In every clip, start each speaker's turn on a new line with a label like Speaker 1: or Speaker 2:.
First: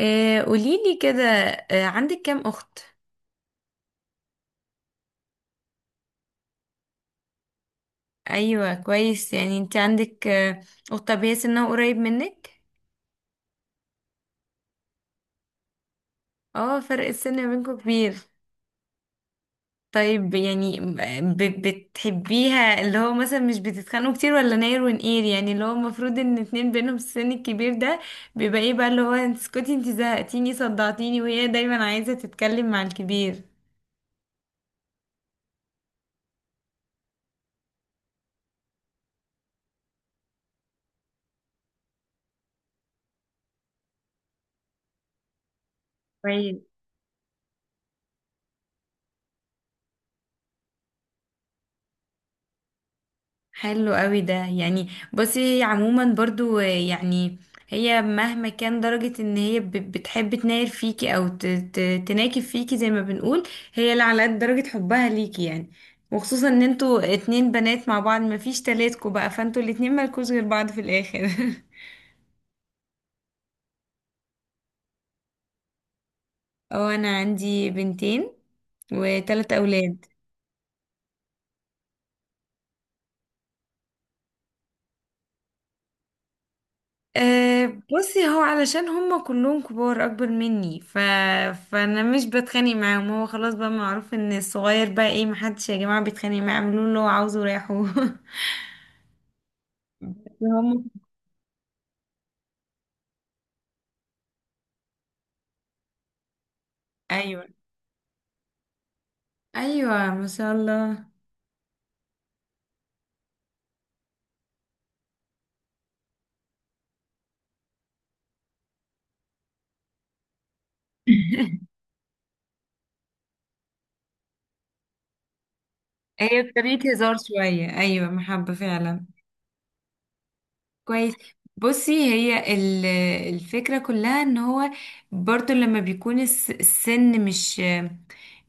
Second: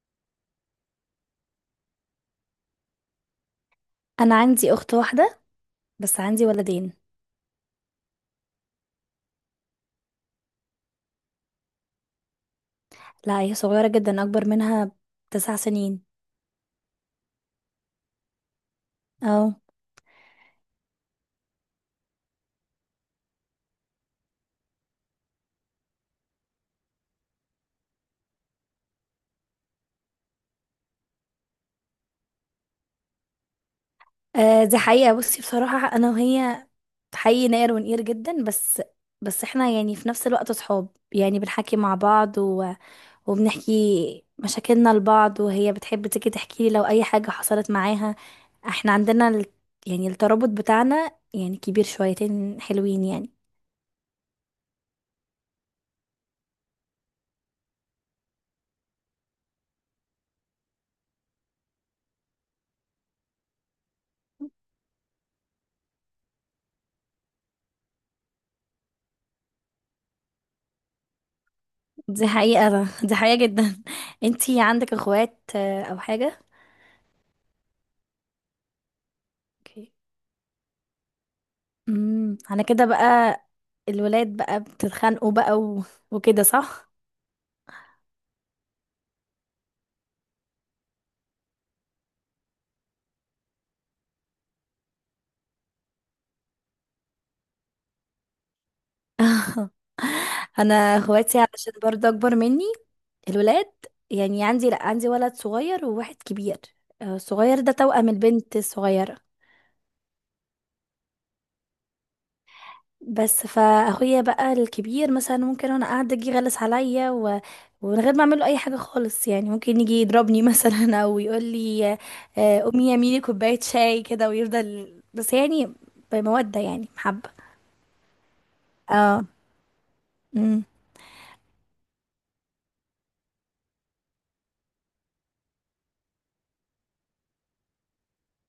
Speaker 1: آه قوليلي كده. آه، عندك كام أخت؟
Speaker 2: انا عندي اخت واحده، بس عندي ولدين.
Speaker 1: أيوة كويس، يعني انت عندك أخت. طب هي سنها قريب منك؟
Speaker 2: لا، هي صغيره جدا، اكبر منها 9 سنين.
Speaker 1: اه، فرق السن ما بينكم كبير.
Speaker 2: اه.
Speaker 1: طيب يعني ب بتحبيها، اللي هو مثلا مش بتتخانقوا كتير ولا ناير ونقير، يعني اللي هو المفروض ان اتنين بينهم السن الكبير ده بيبقى ايه بقى، اللي هو انت اسكتي انت زهقتيني صدعتيني، وهي دايما عايزة تتكلم مع الكبير.
Speaker 2: دي حقيقه. بصي، بصراحه انا وهي حقيقي نقر ونقير جدا، بس احنا يعني في نفس الوقت صحاب، يعني بنحكي مع بعض و... وبنحكي مشاكلنا لبعض، وهي بتحب تيجي
Speaker 1: كويس.
Speaker 2: تحكي لي لو اي حاجه حصلت معاها. احنا عندنا يعني الترابط بتاعنا يعني كبير شويتين حلوين يعني.
Speaker 1: حلو قوي ده. يعني بصي، هي عموما برضو، يعني هي مهما كان درجة ان هي بتحب تناير فيكي او تناكب فيكي زي ما بنقول، هي اللي على قد درجة حبها ليكي يعني. وخصوصا ان انتوا اتنين بنات مع بعض، مفيش تلاتكوا بقى، فانتوا الاتنين مالكوش غير بعض في الاخر.
Speaker 2: دي حقيقه، دي حقيقه جدا. انتي عندك اخوات او حاجه؟
Speaker 1: اه، انا عندي بنتين وتلات
Speaker 2: اوكي.
Speaker 1: اولاد.
Speaker 2: على كده بقى، الولاد بقى بتتخانقوا بقى و... وكده، صح؟
Speaker 1: أه، بصي هو علشان هم كلهم كبار اكبر مني، فانا مش بتخانق معاهم. هو خلاص بقى معروف ان الصغير بقى ايه، محدش يا جماعة بيتخانق معاه، اعملوا له اللي هو عاوزه وريحوه.
Speaker 2: انا
Speaker 1: هم.
Speaker 2: اخواتي علشان برضه اكبر مني، الولاد. يعني عندي، لا، عندي ولد صغير وواحد كبير.
Speaker 1: ايوه،
Speaker 2: الصغير ده توأم البنت الصغيرة.
Speaker 1: ايوه ما شاء الله.
Speaker 2: بس فاخويا بقى الكبير مثلا ممكن وانا قاعده يجي يغلس عليا و... ومن غير ما اعمل له اي حاجه خالص، يعني ممكن يجي يضربني مثلا، او يقول لي آه، امي يا ميمي كوبايه شاي كده، ويفضل بس يعني
Speaker 1: هي
Speaker 2: بمودة يعني
Speaker 1: بطريقة هزار
Speaker 2: محبة.
Speaker 1: شوية، أيوة محبة فعلا.
Speaker 2: اه. امم
Speaker 1: كويس. بصي هي الفكرة كلها ان هو برضو لما بيكون السن مش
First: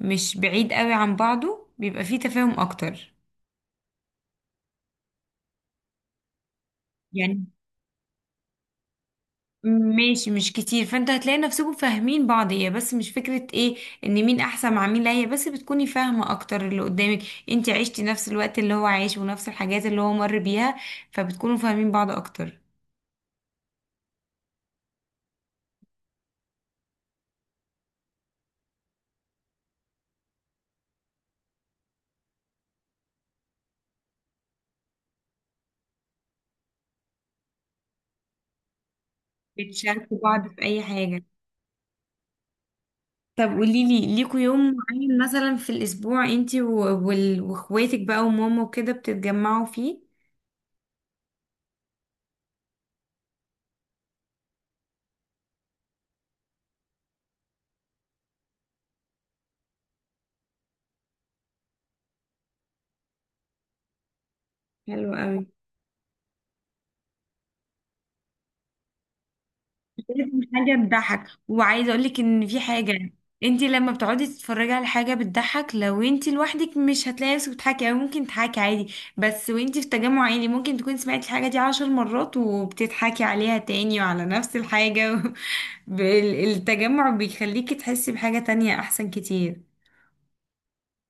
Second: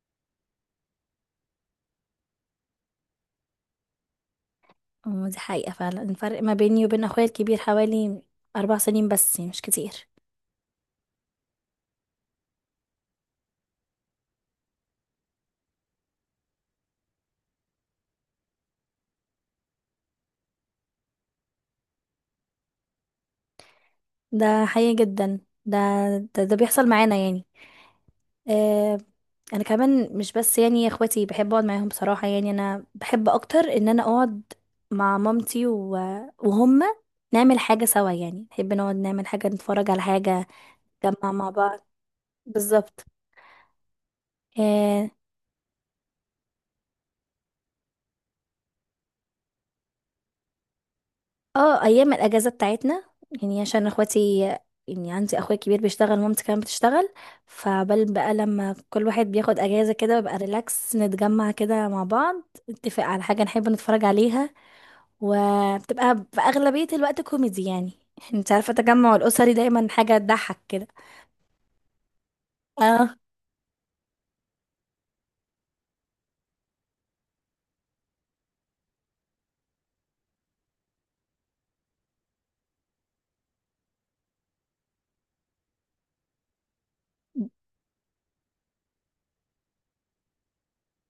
Speaker 1: مش بعيد قوي عن بعضه بيبقى فيه تفاهم اكتر.
Speaker 2: أمم، دي حقيقة فعلا. الفرق ما بيني وبين اخويا
Speaker 1: يعني
Speaker 2: الكبير حوالي 4 سنين، بس يعني مش كتير.
Speaker 1: ماشي، مش كتير، فانت هتلاقي نفسكم فاهمين بعض. هي بس مش فكرة ايه، ان مين احسن مع مين، لا هي بس بتكوني فاهمة اكتر اللي قدامك. انت عشتي نفس الوقت اللي هو عايش ونفس الحاجات اللي هو مر بيها، فبتكونوا فاهمين بعض اكتر.
Speaker 2: ده حقيقي جدا. ده ده بيحصل معانا يعني. آه انا كمان مش بس يعني اخواتي، بحب اقعد معاهم بصراحة. يعني انا بحب اكتر ان انا اقعد مع مامتي و... وهم، نعمل حاجة سوا، يعني نحب نقعد نعمل حاجة، نتفرج على
Speaker 1: بتشاركوا
Speaker 2: حاجة،
Speaker 1: بعض في اي حاجة.
Speaker 2: نجمع مع بعض. بالظبط.
Speaker 1: طب قوليلي، ليكوا يوم
Speaker 2: آه،
Speaker 1: معين مثلا في الاسبوع انت واخواتك بقى وماما وكده بتتجمعوا فيه؟
Speaker 2: اه ايام الاجازه بتاعتنا، يعني عشان اخواتي يعني عندي اخويا كبير بيشتغل، ومامتي كمان بتشتغل، فبل بقى لما كل واحد بياخد اجازه كده ببقى ريلاكس، نتجمع كده مع بعض، نتفق على حاجه نحب نتفرج عليها.
Speaker 1: حلو قوي.
Speaker 2: وبتبقى في اغلبيه الوقت كوميدي يعني انت عارفه التجمع الاسري دايما حاجه
Speaker 1: لازم
Speaker 2: تضحك
Speaker 1: حاجة
Speaker 2: كده.
Speaker 1: تضحك. وعايزة اقولك ان في حاجة،
Speaker 2: اه،
Speaker 1: انت لما بتقعدي تتفرجي على حاجة بتضحك لو انت لوحدك مش هتلاقي نفسك بتضحكي، او ممكن تضحكي عادي بس، وانت في تجمع عائلي ممكن تكوني سمعتي الحاجة دي عشر مرات وبتضحكي عليها تاني وعلى نفس الحاجة. و... التجمع بيخليكي تحسي بحاجة تانية احسن كتير.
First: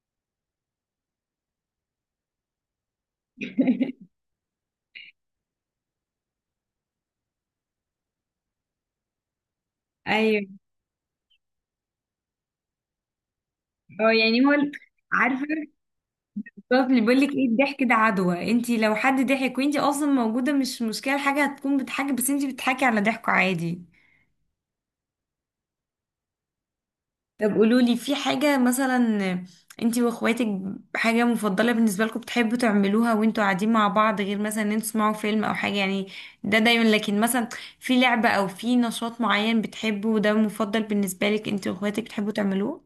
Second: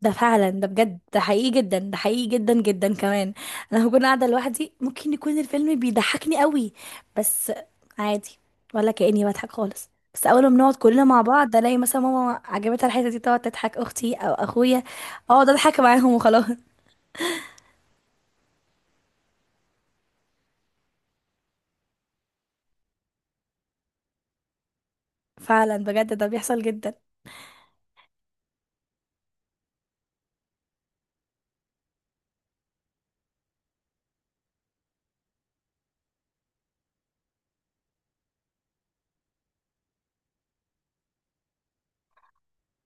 Speaker 2: ده فعلا، ده بجد، ده حقيقي جدا، ده حقيقي جدا جدا كمان. انا لو كنت قاعده لوحدي ممكن يكون الفيلم بيضحكني قوي، بس عادي، ولا كاني بضحك خالص. بس اول
Speaker 1: ايوه.
Speaker 2: ما بنقعد كلنا مع بعض الاقي مثلا ماما عجبتها الحته دي، تقعد تضحك
Speaker 1: اه
Speaker 2: اختي او
Speaker 1: يعني هو
Speaker 2: اخويا،
Speaker 1: عارفه
Speaker 2: اقعد
Speaker 1: الأستاذ
Speaker 2: اضحك معاهم وخلاص.
Speaker 1: اللي بيقول لك ايه، الضحك ده عدوى، انت لو حد ضحك وانت اصلا موجوده مش مشكله الحاجه هتكون بتضحكي، بس انت بتضحكي على ضحكه عادي.
Speaker 2: فعلا بجد، ده بيحصل جدا.
Speaker 1: طب قولولي، في حاجة مثلا انتي واخواتك، حاجة مفضلة بالنسبة لكم بتحبوا تعملوها وانتوا قاعدين مع بعض، غير مثلا ان انتوا تسمعوا فيلم او حاجة يعني، ده دايما، لكن مثلا في لعبة او في نشاط معين بتحبه وده مفضل بالنسبة لك انتي واخواتك بتحبوا تعملوه.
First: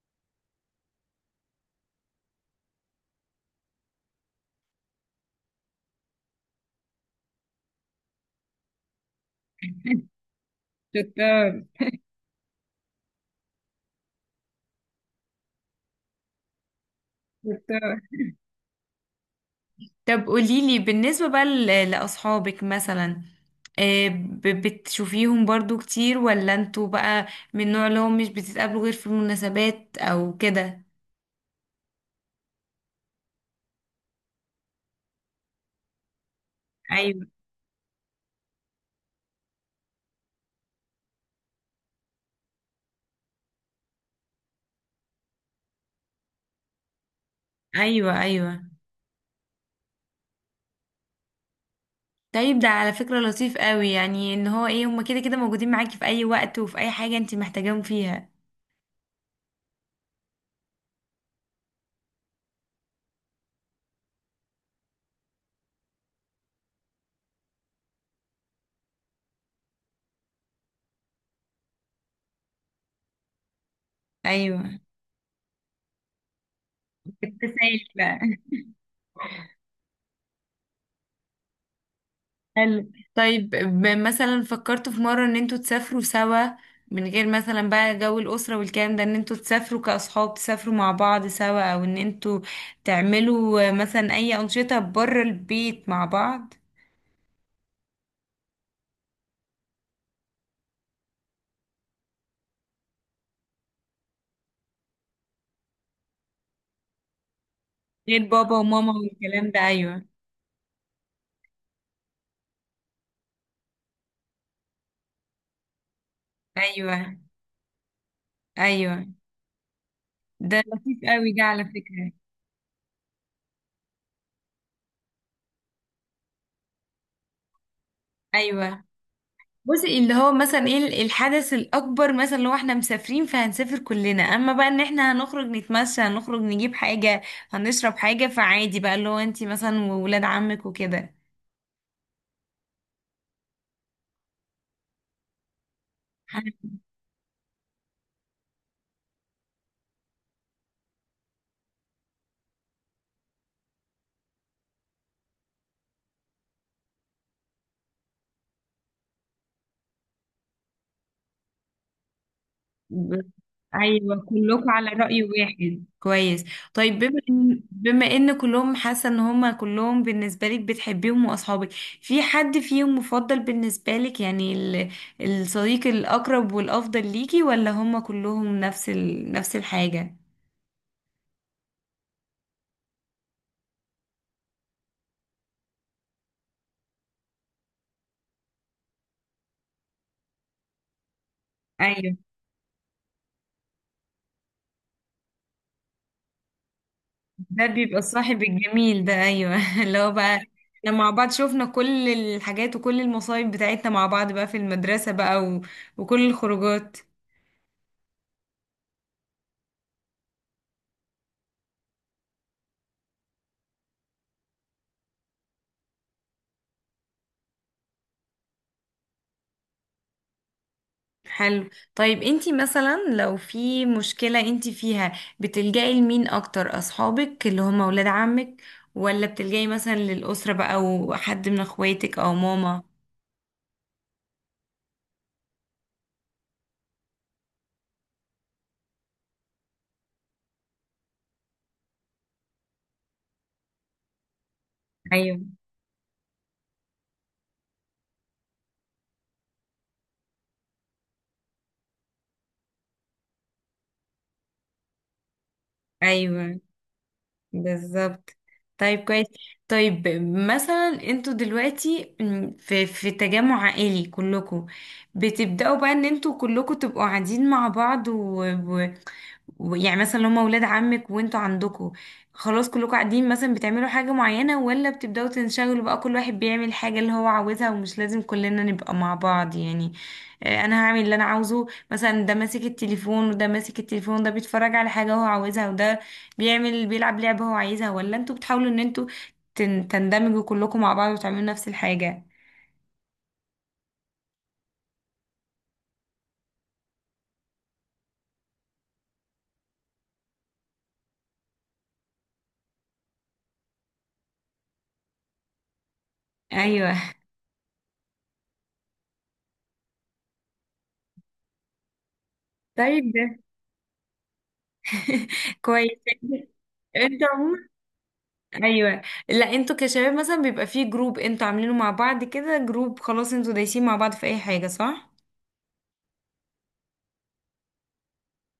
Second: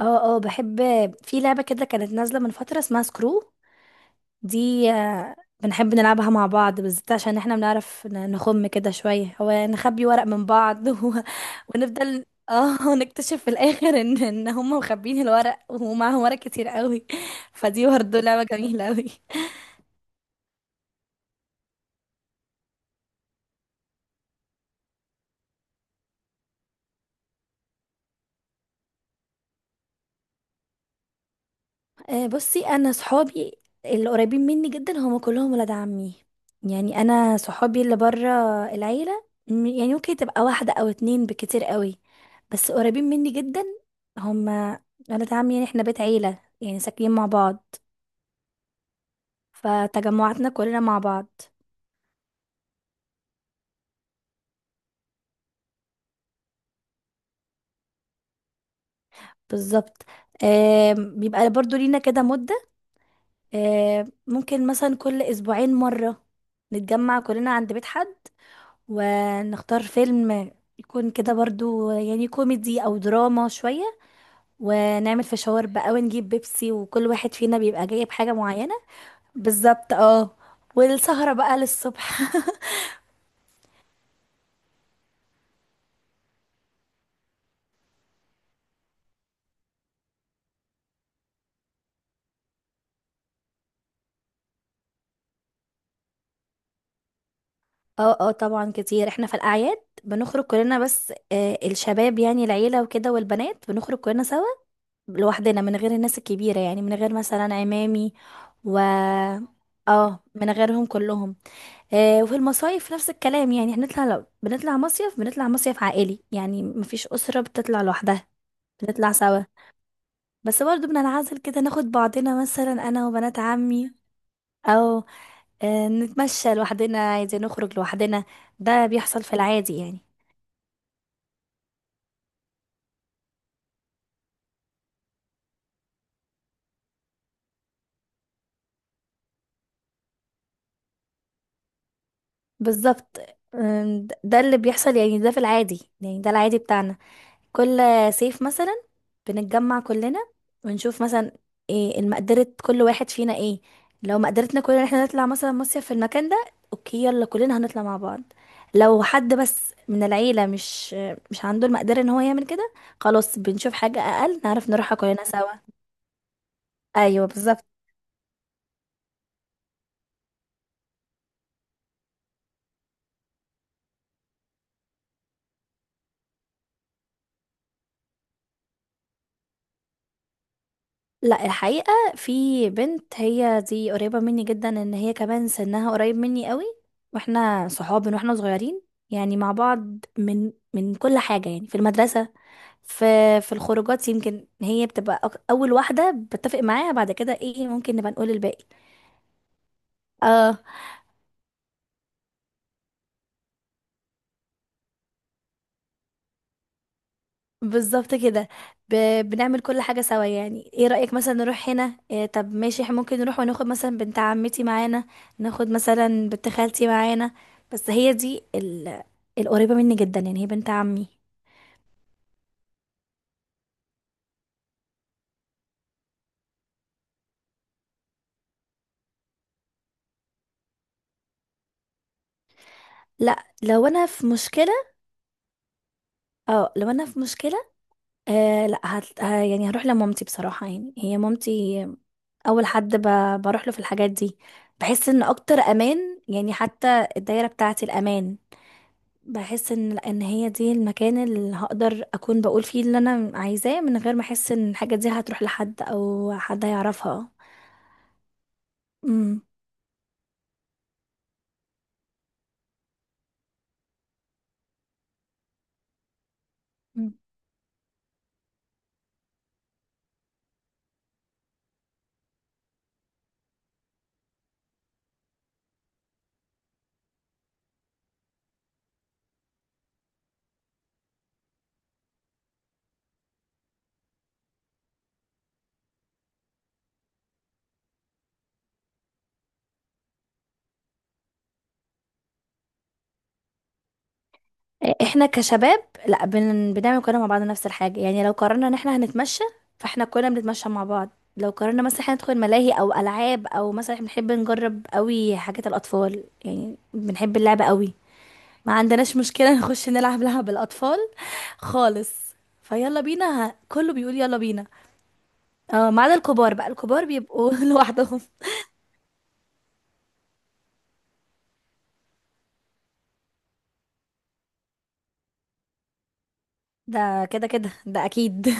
Speaker 2: اه، اه، بحب. في لعبه كده كانت نازله من فتره اسمها سكرو، دي بنحب نلعبها مع بعض بالذات، عشان احنا بنعرف نخم كده شوية، هو نخبي ورق من بعض و...
Speaker 1: شطار.
Speaker 2: ونفضل، اه، نكتشف في الاخر ان هم مخبين الورق ومعاهم ورق كتير قوي. فدي
Speaker 1: شطار.
Speaker 2: برضه لعبة جميلة قوي.
Speaker 1: طب قوليلي بالنسبة بقى لأصحابك مثلا، آه، بتشوفيهم برضو كتير، ولا انتوا بقى من النوع اللي هم مش بتتقابلوا غير في المناسبات او كده؟
Speaker 2: بصي، انا صحابي اللي قريبين مني جدا هم كلهم ولاد عمي. يعني
Speaker 1: ايوه.
Speaker 2: انا صحابي اللي بره العيله يعني ممكن تبقى واحده او اتنين بكتير قوي، بس قريبين مني جدا، هم ولاد عمي. يعني احنا بيت عيله، يعني ساكنين مع بعض،
Speaker 1: ايوه. ايوه.
Speaker 2: فتجمعاتنا كلنا مع بعض.
Speaker 1: طيب ده على فكرة لطيف قوي، يعني ان هو ايه، هما كده كده موجودين معاكي في اي وقت وفي اي حاجة انت محتاجاهم فيها.
Speaker 2: بالظبط. بيبقى برضو لينا كده مده، ممكن مثلا كل اسبوعين مره نتجمع كلنا عند بيت حد، ونختار فيلم يكون كده برضو يعني كوميدي او دراما شوية،
Speaker 1: ايوه.
Speaker 2: ونعمل فشاور بقى، ونجيب بيبسي، وكل واحد فينا
Speaker 1: التسايل
Speaker 2: بيبقى جايب
Speaker 1: بقى.
Speaker 2: حاجة معينة. بالظبط اه. والسهرة بقى للصبح.
Speaker 1: حلو. طيب مثلا فكرتوا في مرة ان انتوا تسافروا سوا، من غير مثلا بقى جو الأسرة والكلام ده، ان انتوا تسافروا كأصحاب تسافروا مع بعض سوا، او ان انتوا تعملوا مثلا اي أنشطة بره البيت مع بعض؟
Speaker 2: اه، اه، طبعا كتير، احنا في الاعياد بنخرج كلنا، بس الشباب يعني العيلة وكده، والبنات بنخرج كلنا سوا لوحدنا، من غير الناس الكبيرة، يعني من غير مثلا عمامي
Speaker 1: غير بابا
Speaker 2: و
Speaker 1: وماما والكلام ده ايوه.
Speaker 2: اه من غيرهم كلهم. وفي المصايف نفس الكلام، يعني هنطلع، لو بنطلع مصيف بنطلع مصيف عائلي، يعني مفيش
Speaker 1: ايوه.
Speaker 2: أسرة بتطلع لوحدها،
Speaker 1: ايوه.
Speaker 2: بنطلع سوا.
Speaker 1: ده
Speaker 2: بس برضه
Speaker 1: لطيف قوي
Speaker 2: بننعزل
Speaker 1: ده
Speaker 2: كده
Speaker 1: على
Speaker 2: ناخد
Speaker 1: فكرة.
Speaker 2: بعضنا، مثلا أنا وبنات عمي، أو نتمشى لوحدنا عايزين نخرج لوحدنا.
Speaker 1: ايوه.
Speaker 2: ده بيحصل في العادي
Speaker 1: بصي
Speaker 2: يعني.
Speaker 1: اللي هو مثلا ايه الحدث الاكبر مثلا لو احنا مسافرين فهنسافر كلنا، اما بقى ان احنا هنخرج نتمشى، هنخرج نجيب حاجة، هنشرب حاجة، فعادي بقى اللي هو انتي مثلا وولاد عمك وكده.
Speaker 2: بالظبط. ده اللي بيحصل يعني، ده في العادي يعني، ده العادي
Speaker 1: حاجة-
Speaker 2: بتاعنا. كل صيف مثلا بنتجمع كلنا، ونشوف مثلا ايه المقدرة كل واحد فينا، ايه لو مقدرتنا كلنا ان احنا نطلع مثلا مصيف في المكان ده، اوكي يلا كلنا هنطلع مع بعض. لو حد بس من العيلة مش عنده المقدرة ان هو يعمل كده،
Speaker 1: ب-
Speaker 2: خلاص بنشوف حاجة
Speaker 1: ايوه
Speaker 2: اقل
Speaker 1: كلكم
Speaker 2: نعرف
Speaker 1: على
Speaker 2: نروحها
Speaker 1: رأي
Speaker 2: كلنا سوا.
Speaker 1: واحد، كويس. طيب، بما
Speaker 2: ايوه
Speaker 1: ان
Speaker 2: بالظبط.
Speaker 1: بما ان كلهم حاسة ان هما كلهم بالنسبة لك بتحبيهم واصحابك، في حد فيهم مفضل بالنسبة لك، يعني الصديق الاقرب والافضل ليكي، ولا هما كلهم نفس نفس الحاجة؟
Speaker 2: لا، الحقيقة في بنت هي دي قريبة مني جدا، ان هي كمان سنها قريب مني قوي، واحنا صحاب من واحنا صغيرين، يعني مع بعض من كل حاجة، يعني في
Speaker 1: ايوه،
Speaker 2: المدرسة، في في الخروجات. يمكن هي بتبقى اول واحده بتفق معاها، بعد كده
Speaker 1: ده
Speaker 2: ايه ممكن
Speaker 1: بيبقى
Speaker 2: نبقى نقول
Speaker 1: الصاحب
Speaker 2: الباقي.
Speaker 1: الجميل ده، ايوه. اللي هو بقى
Speaker 2: اه
Speaker 1: احنا مع بعض شوفنا كل الحاجات وكل المصايب بتاعتنا مع بعض بقى في المدرسة بقى و... وكل الخروجات.
Speaker 2: بالظبط كده. ب... بنعمل كل حاجه سوا، يعني ايه رايك مثلا نروح هنا، إيه طب ماشي، احنا ممكن نروح وناخد مثلا بنت عمتي معانا، ناخد مثلا بنت خالتي معانا. بس هي دي القريبه مني جدا، يعني هي بنت عمي.
Speaker 1: حلو. طيب انتي مثلا لو في مشكلة انتي فيها، بتلجأي لمين اكتر، اصحابك اللي هم ولاد عمك، ولا بتلجأي مثلا للأسرة بقى وحد من اخواتك او ماما؟
Speaker 2: لا، لو انا في مشكله، لا، يعني هروح لمامتي بصراحه، يعني هي مامتي اول حد بروح له في الحاجات دي. بحس ان
Speaker 1: ايوه.
Speaker 2: اكتر امان يعني، حتى الدايره بتاعتي الامان، بحس ان هي دي المكان اللي هقدر اكون بقول فيه اللي انا عايزاه، من غير ما احس ان الحاجه دي هتروح لحد او
Speaker 1: ايوه.
Speaker 2: حد هيعرفها.
Speaker 1: بالظبط. طيب كويس.
Speaker 2: امم
Speaker 1: طيب مثلا انتوا دلوقتي في تجمع عائلي كلكم، بتبدأوا بقى ان انتوا كلكم تبقوا
Speaker 2: مم.
Speaker 1: قاعدين مع بعض، يعني مثلا لو هما ولاد عمك وانتوا عندكوا خلاص كلكوا قاعدين، مثلا بتعملوا حاجة معينة، ولا بتبدأوا تنشغلوا بقى كل واحد بيعمل حاجة اللي هو عاوزها ومش لازم كلنا نبقى مع بعض يعني، آه، انا هعمل اللي انا عاوزه مثلا، ده ماسك التليفون وده ماسك التليفون، ده بيتفرج على حاجة هو عاوزها وده بيعمل بيلعب لعبة هو عايزها، ولا انتوا بتحاولوا ان انتوا تندمجوا كلكوا مع بعض وتعملوا نفس الحاجة؟
Speaker 2: احنا كشباب، لا، بنعمل كلنا مع بعض نفس الحاجه، يعني لو قررنا ان احنا هنتمشى فاحنا كلنا بنتمشى مع بعض، لو قررنا مثلا احنا ندخل ملاهي او العاب، او مثلا احنا بنحب نجرب قوي حاجات الاطفال، يعني
Speaker 1: ايوه.
Speaker 2: بنحب اللعبه قوي، ما عندناش مشكلة نخش نلعب لعب الأطفال خالص، فيلا
Speaker 1: طيب ده
Speaker 2: بينا، كله بيقول يلا بينا. اه،
Speaker 1: كويس.
Speaker 2: ما عدا الكبار بقى، الكبار
Speaker 1: انت
Speaker 2: بيبقوا
Speaker 1: عموما
Speaker 2: لوحدهم.
Speaker 1: ايوه. لا انتوا كشباب مثلا بيبقى فيه جروب انتوا عاملينه مع بعض، كده جروب خلاص انتوا دايسين مع بعض في اي حاجه، صح؟
Speaker 2: ده كده كده ده أكيد.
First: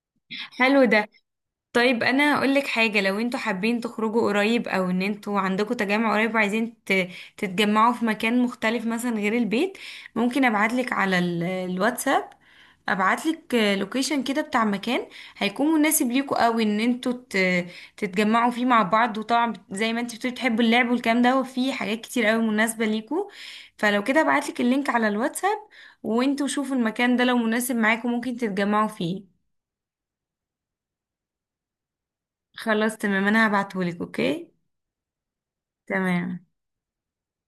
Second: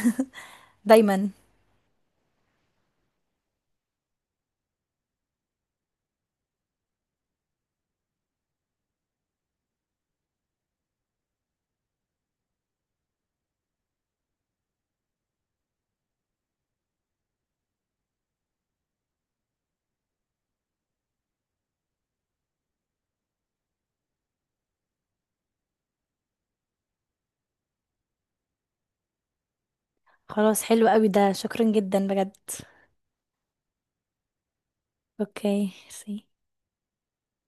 Speaker 1: حلو ده.
Speaker 2: دايما.
Speaker 1: طيب انا هقول لك حاجه، لو انتوا حابين تخرجوا قريب او ان انتوا عندكم تجمع قريب وعايزين تتجمعوا في مكان مختلف مثلا غير البيت، ممكن ابعت لك على الواتساب، ابعت لك لوكيشن كده بتاع مكان هيكون مناسب ليكوا قوي ان انتوا تتجمعوا فيه مع بعض. وطبعا زي ما انت بتقولي بتحبوا اللعب والكلام ده، وفي حاجات كتير قوي مناسبه ليكوا. فلو كده ابعت لك اللينك على الواتساب، وانتوا شوفوا المكان ده لو مناسب معاكم ممكن تتجمعوا فيه.
Speaker 2: خلاص، حلو قوي ده، شكرا جدا بجد.
Speaker 1: خلاص تمام، انا هبعتهولك، اوكي.
Speaker 2: اوكي سي.
Speaker 1: تمام.